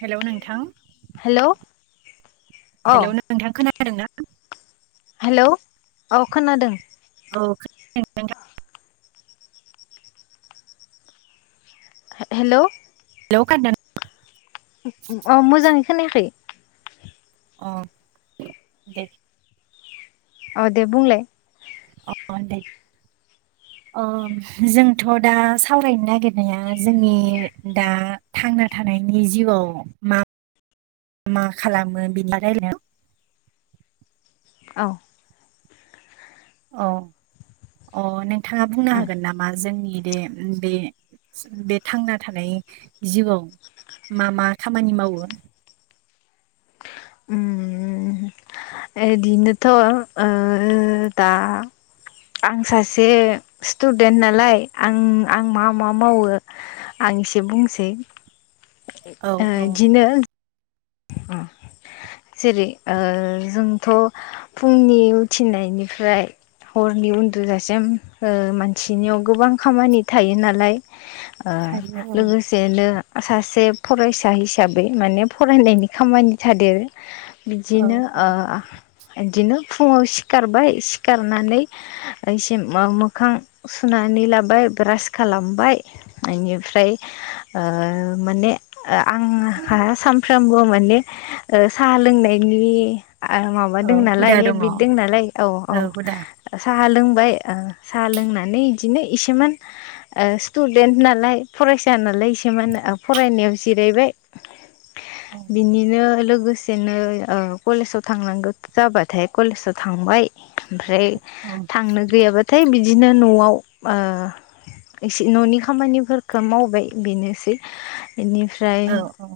Hello नोंथां hello अ hello नोंथां खोना खोनादोंना हेलौ औ खोनादों औ हेलौ हेलौ खारदों अ मोजाङै खोनायाखै अ दे औ दे बुंलाय अ अ दे [inaudible] अ जोंथ' दा सावरायनो नागिरनाया जोंनि दा थांना थानाय नायनि जिउआव मा मा खालामो बिनि रायलाय औ अ अ नोंथाङा बुंनो उम हागोन नामा जोंनि बे बे बे थांना थानाय जिउआव मा मा खामानि मावो उम ओ दिनोथ' दा आं सासे स्टुदेन्ट नालाय आं आं मा मा मावो आं एसे बुंसै औ औ इदिनो अ जेरै जोंथ' फुंनि उथिनायनिफ्राय हरनि उन्दुजासिम मानसिनियाव गोबां खामानि थायो नालाय आं थायो औ लोगोसेनो सासे फरायसा हिसाबै माने फरायनायनि खामानि थादेरो औ बिदिनो औ आं बिदिनो फुङाव सिखारबाय सिखारनानै एसे मोखां सुनानै लाबाय ब्रास खालामबाय इनिफ्राय माने आंहा सानफ्रामबो माने आ साहा लोंनायनि आं माबा औ दं नालाय हुदा दङ औ हेबिट दं नालाय औ औ हुदा साहा लों बाय साह लोंनानै बिदिनो इसे स्टुडेथ नालाय फरायसा नालाय नायसोमोन फरायनायाव जिरायबाय औ बिनिनो लोगो लोगोसेनो कलेजाव थांनांगौ जाबाथाय कलेजाव थांबाय ओमफ्राय औ थांनो गैयाबाथाय बिदिनो न'आव एसे न'नि खामानिफोरखौ मावबाय बेनोसै बेनिफ्राय औ औ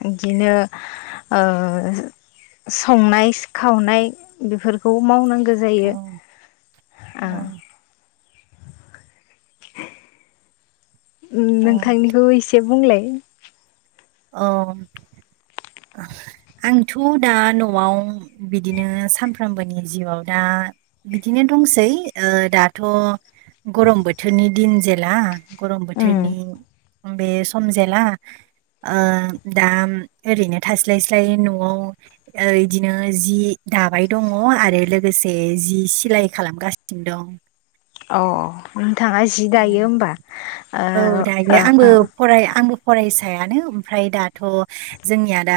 बिदिनो ओ संनाय खावनाय बेफोरखौ मावनांगौ गो औ जायो आ औ औ नोंथांनिखौ एसे बुंलाय औ आंथ' दा न'आव बिदिनो सानफ्रोमबोनि जिउआव दा बिदिनो दंसै दाथ' गरम बोथोरनि दिन जेला गरम उम बोथोरनि बे सम जेला ओ दा ओरैनो थास्लाय स्लाय न'आव इदिनो जि द दाबाय दङ आरो लोगोसे जि सिलाय खालामगासिनो दं। औ औ नोंथाङा जि दायो हबा औ दायो ओ ओ आंबो ओ फराय आंबो फरायसायानो ओमफ्राय दाथ' जोंनिया दा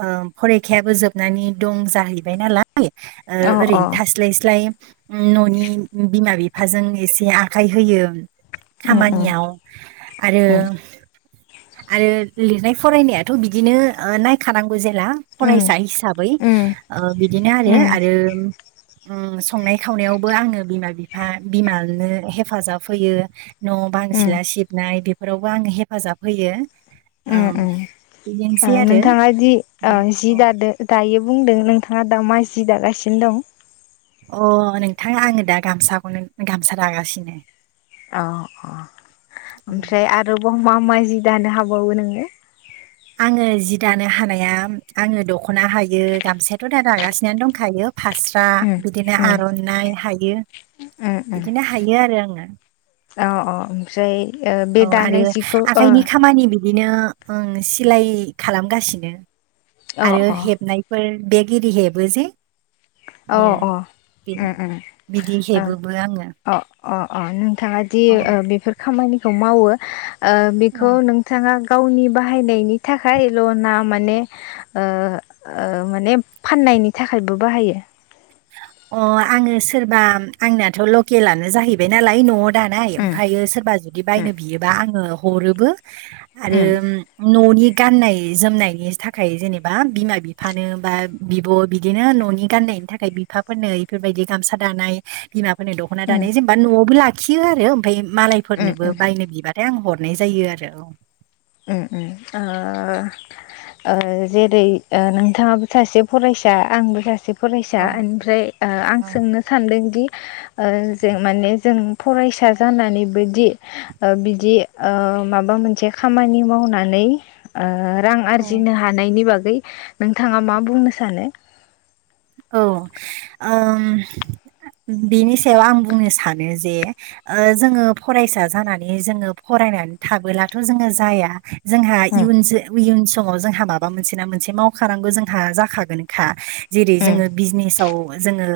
ओ फरिखायाबो जोबनानै दं जाहैबाय नालाय ओ अ ओरैनो थास्लाय स्लाय न'नि बिमा बिफाजों एसे आखाय होयो उम उम खामानियाव आरो उम आरो लिरनाय फरायनायाथ' बिदिनो नायखानां जेला उम फरायसा हिसाबै उम ओ बिदिनो आरो उम आरो ओ संनाय खावनायावबो आङो बिमा बिफा बिमानो हेफाजाब होयो न' बां उम सिला सिबनाय बेफोरावबो आङो हेफाजाब होयो उ ओम उ ओ बिदिनोसै आरो नोंथाङादि दा ओ जि अ दादो दायो बुंदों नोंथाङा दा मा जि दागासिनो दं अ नोंथाङा आङो दा गामसाखौनो गामसा लागासिनो अ अ ओमफ्राय आरो ब मा मा जि दानो हाबावो नोङो आङो जि दानो हानाया आङो दख'ना हायो गामसायथ' दा दागासिनो दंखायो। फास्रा उम बिदिनो उम आर'नाइ हायो उम उम बिदिनो हायो आरो आङो अ अ ओमफ्राय ओ बे औ आरो दानाय जिखौ ओ आखाइनि अ खामानि बिदि बिदिनोओं सिलाय खालामगासिनो आरो अ हेबनायफोर बेग एरि हेबो जे औ अ अ उम बि- उम बिदि हेबोबो आङो ओ अ अ नोंथाङा दि अ बेफोर खामानि खौ मावो ओ औ बेखौ नोंथाङा गावनि बाहायनायनि थाखाय लना माने ओ ओ माने फाननाय नायनि थाखायबो बाहायो। अ आङो सोरबा आंनियाथ' लकेलानो जाहैबाय नालाय न' दानाय उम ओमफ्रायो सोरबा जुदि उम बायनो बियोबा आङो हरोबो उम आरो न'नि गाननाय जोमनायनि थाखाय जेनेबा बिमा बिफानो बा बिब' बिदिनो न'नि गाननायनि थाखाय बि बिफाफोरनो इफोरबायदि गामसा दानाय बिमाफोरनो दख'ना उम दानाय जेनेबा न'आवबो लाखियो आरो ओमफ्राय मा उम मालायफोरनोबो उम बायनो बिबाथाय आं हरनाय जायो आरो औ उ उ ओ ओ जेरै ओ नोंथाङाबो सासे फरायसा आंबो सासे फरायसा औ। ओमफ्राय ओ आं औ सोंनो सानदोंदि? ओ जों माने जों फरायसा जानानैबोदि बिदि ओ माबा मोनसे खामानि मावनानै ओ रां औ। आरजिनो हानायनि बागै नोंथाङा मा बुंनो सानो? औ ओम बिनि सायाव आं बुंनो सानो जे ओ जोङो फरायसा जानानै जोङो फराय थाबोलाथ जोङो ‌‌जाया जोंहा उम इयुन जो इयुन स समाव जोंहा माबा मोनसे ना मोनसे मावखानांगौ जोंहा जाखागोनखा। बेजोङो बिजनेसाव जोङो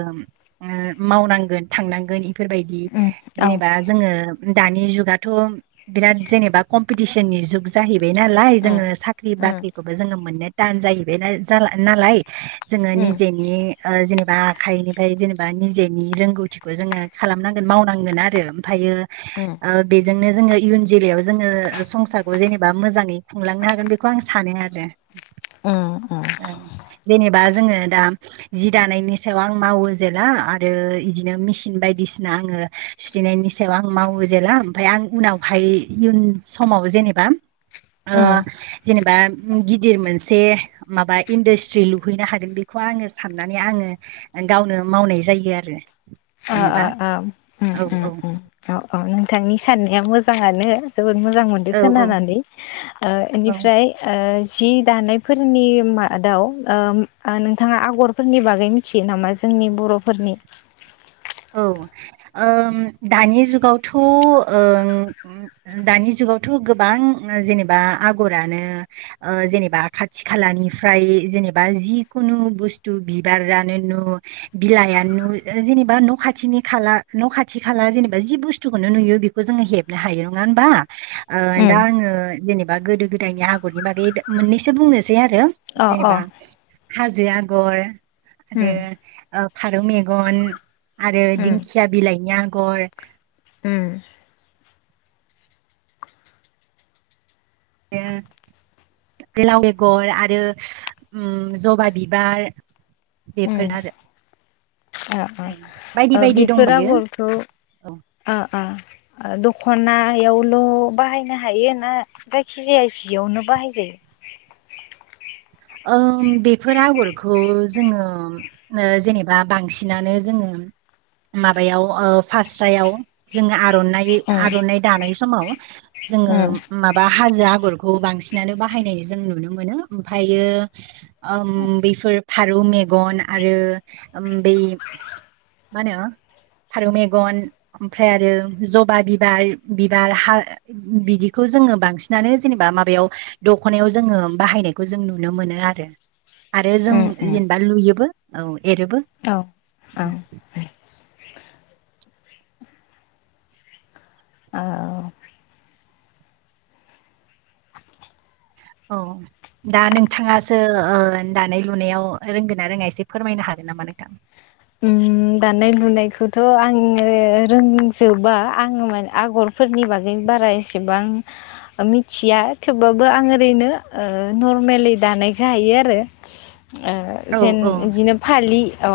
मावनांगोन थांनांगोन बेफोरबायदि उम औ जेनेबा जोङो दानि जुगाथ' बिराद जेनेबा कम्पिटिसननि जुग जाहैबाय नालाय ओ जोङो साख्रि ओ बाख्रिखौबो जोङो मोननो टान जाहैबाय नालाय। जोंहानि जेनेबा आखाइनिफ्राय जेनेबा निजेनि रोंगौथिखौ जोङो खालामनांगोन मावनांगोन आरो। फाइयो उम बेजोंनो जोङो इयुन जोलैायाव जोङो संसारखौ जेनेबा मोजाङै खुंलांनो हागोन बेखौ आं सानो आरो। जेनेबा जोङो दा जि दानायनि सायाव आं मावो जेला आरो बिदिनो मेसिन बायदिसिना आङो सुथेनायनि सायाव आं मावो जेला ओमफफ्राय आं उनावहाय इयुन समाव जेनेबा ओ उम जेनेबा गिदिर मोनसे माबा इन्डास्ट्रि लुहैनो हागोन बे खौ आङो साननानै आङो गावनो मावनाय जायो आरो ओ ओ जेनेबा ओम उम औ उम औ उम अ अ नोंथांनि साननाया मोजाङानो। जोबोद मोजां मोनदो औ औ खोनानानै। ओ औ इनिफ्राय ओ जि दानायफोरनि मादाव ओम ओ नोंथाङा आगरफोरनि बागै मिथियो नामा जों नि बर'फोरनि औ ओम दानि जुगावथ' ओं दानि जु गावथ' गोबां जेनेबा आगरानो ओ जेनेबा खाथि खालानिफ्राय जेनेबा जिकुनु बुस्तु बिबारानो नु बिलाइयानो नु जेनेबा न' खाथिनि खाला न' खाथि खाला जेनेबा जि बुस्थुखौनो नुयो बेखौ जोङो हेबनो हायो। नङा होमबा? ओ दा अ आङो जेनेबा गोदो गोदायनि आगरनि बागै मोननैसो बुंनोसै आ रो अ जेनेबा हाजो आगर आरो उम ओ फारौ मेगन आरो उम दिंखिया बिलाइनि आगर उम [unintelligible] बे लाव बेगर आरो ओम जबा बिबार। बेफोर आरो अ अ। औ बायदि ओ बायदि बेफोर दंबायो आगरखौ ओ औ ओ आ दख'नायावल' बाहायनो हायो ना जायखिजाया जियावनो बाहाय जायो? ओम बेफोर आगरखौ जोङो ओ जेनेबा बांसिनानो जोङो [unintelligible] माबायाव ओ फास्रायाव जोङो आर'नाइ उम आर'नाइ दानाय समाव जोङो उम माबा हाजो आगरखौ बांसिनानो बाहायनाय जों नुनो मोनो। ओम फायो ओम बेफोर फारौ मेगन आरो ओम बै मानो फारौ मेगन ओमफ्राय आरो जबा बिबार बिबार हा बिदिखौ जोङो बांसिनानो जेनेबा माबायाव दख'नायाव जोङो बाहायनाय खौ जों नुनो मोनो आरो आरो जों उम उम जेनेबा लुयोबो औ। एरोबो। औ औ औ औ। दा नोंथाङासो ओ दानाय लुनायाव रोंगोन ना रोङा एसे फोरमायनो हागोन नामा नोथां? उम उम दानाय लुनायखौथ' आङो रोंजोबा आङो माने आगरफोरनि बागै बारा एसेबां मिथिया थेवबाबो आं ओरैनो ओ नरमेलि दा नायखो हायो आरो ओ औ जेन औ बिदिनो फालि अ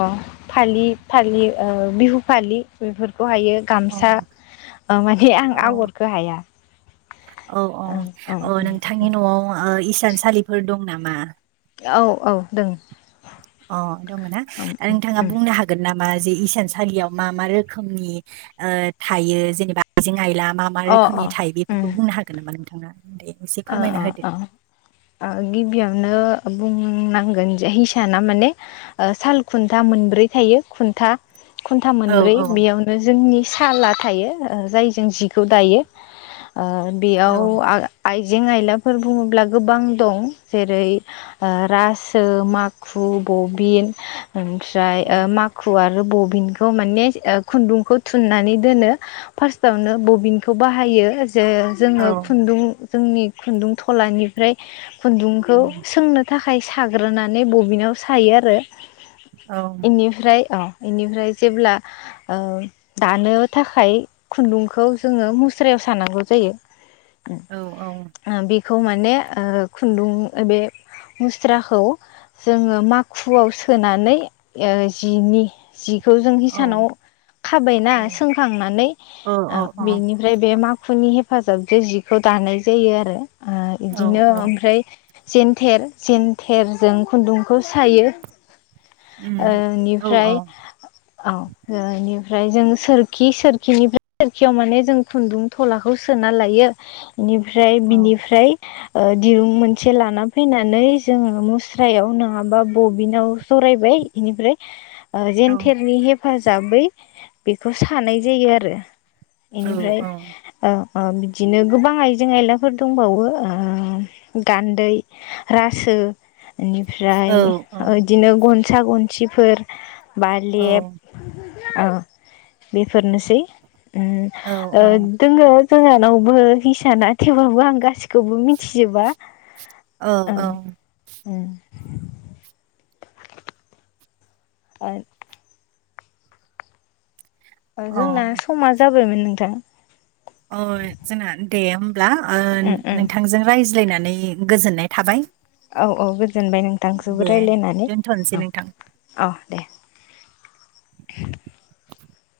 फालि फालि ओ बिहु फालि बेफोर खौ हायो औ गामसा माने आं औ आगरखो हाया। औ औ ओं ओं औ नोंथांनि न'आव ओ इसानसालिफोर दं नामा? औ औ दों। अ दङ' ना उम दा उम नोंथाङा उम बुंनो हागोन ना मा जि इसान सालियाव मा मा रोखोमनि ओ थायो जेनेबा आइजें आइला मा मा अ अ रोखोमनि थायो बेफोरखौ उम बुंनो हागोन नामा नोंथाङा? दे एसे अ फोरमायना अ होदो अ। ओ गिबियावनो बुंनांगोन जे हिसाना माने ओ साल खुन्था मोनब्रै थायो खुन्था खुन्था औ मोनब्रै औ बेयावनो जोंनि साला थायो ओ जायजों जिखौ दायो। ओ औ बेयाव आ आइजें आयलाफोर बुङोब्ला गोबां दं। जेरै ओ रासो, माखु बबिन, ओमफ्राय ओ माखुवा आरो बबिनखौ माने खुन्दुंखौ थुननानै दोनो फार्स्टावनो बबिनखौ बाहायो। जे औ जोङो खुन्दुं जोंनि खुन्दुं थलानिफ्राय औ खुन्दुंखौ सोंनो थाखाय साग्रोनानै बबिनाव सायो आरो। बेनिफ्राय औ। बेनिफ्राय जेब्ला दानो थाखाय खुन्दुंखौ जोङो मुस्रायाव सानांगौ जायो। औ बेखौ माने खुन्दुं बे मुस्राखौ जोङो माखुआव सोनानै जिनि जिखौ जों हिसानाव खाबायना सोंखांनानै औ बेनिफ्राय बे मा माखुनि हेफाजाबजों जिखौ दानाय जायो आरो औ बिदिनो औ ओमफ्राय। जेनथेर -जेेनथेरजों खुन्दुंखौ सायो। उम औ औ बेनिफ्राय औ। ओमफ्राय जों सोरखि -सोरखिनिफ्राय सोरखियाव माने जों खुन्दुं थलाखौ सोना लायो। बेनिफ्राय औ बिनिफ्राय। दिरुं मोनसे लाना फैनानै जोङो मुस्रायाव नङाबा बबिनाव जरायबाय। इनिफ्राय औ जेेनथेरनि हेफाजाबै बेखौ सानाय जायो आरो। बेनिफ्राय औ बिदिनो गोबां आइजें जों आयलाफोर दंबावो गान्दै, रासो इनिफ्राय बिदिनो गनसा, गनसिफोर, बालेब औ बेफोरनोसै दोङो। जोंहानावबो हिसाना थेवबाबो आं गासिखौबो मिथिजोबा। औ -औ। उम। आरो। औ जोंना समा जाबायमोन नोंथां। अ जोंना दे होमब्ला उम उम नोंथांजों राय रायज्लायनानै गोजोननाय थाबाय। औ - औ गोजोनबाय नोंथांजोंबो दे रायज्लायनानै दोनथ'नोसै नोंथां। औ दे। [inaudible]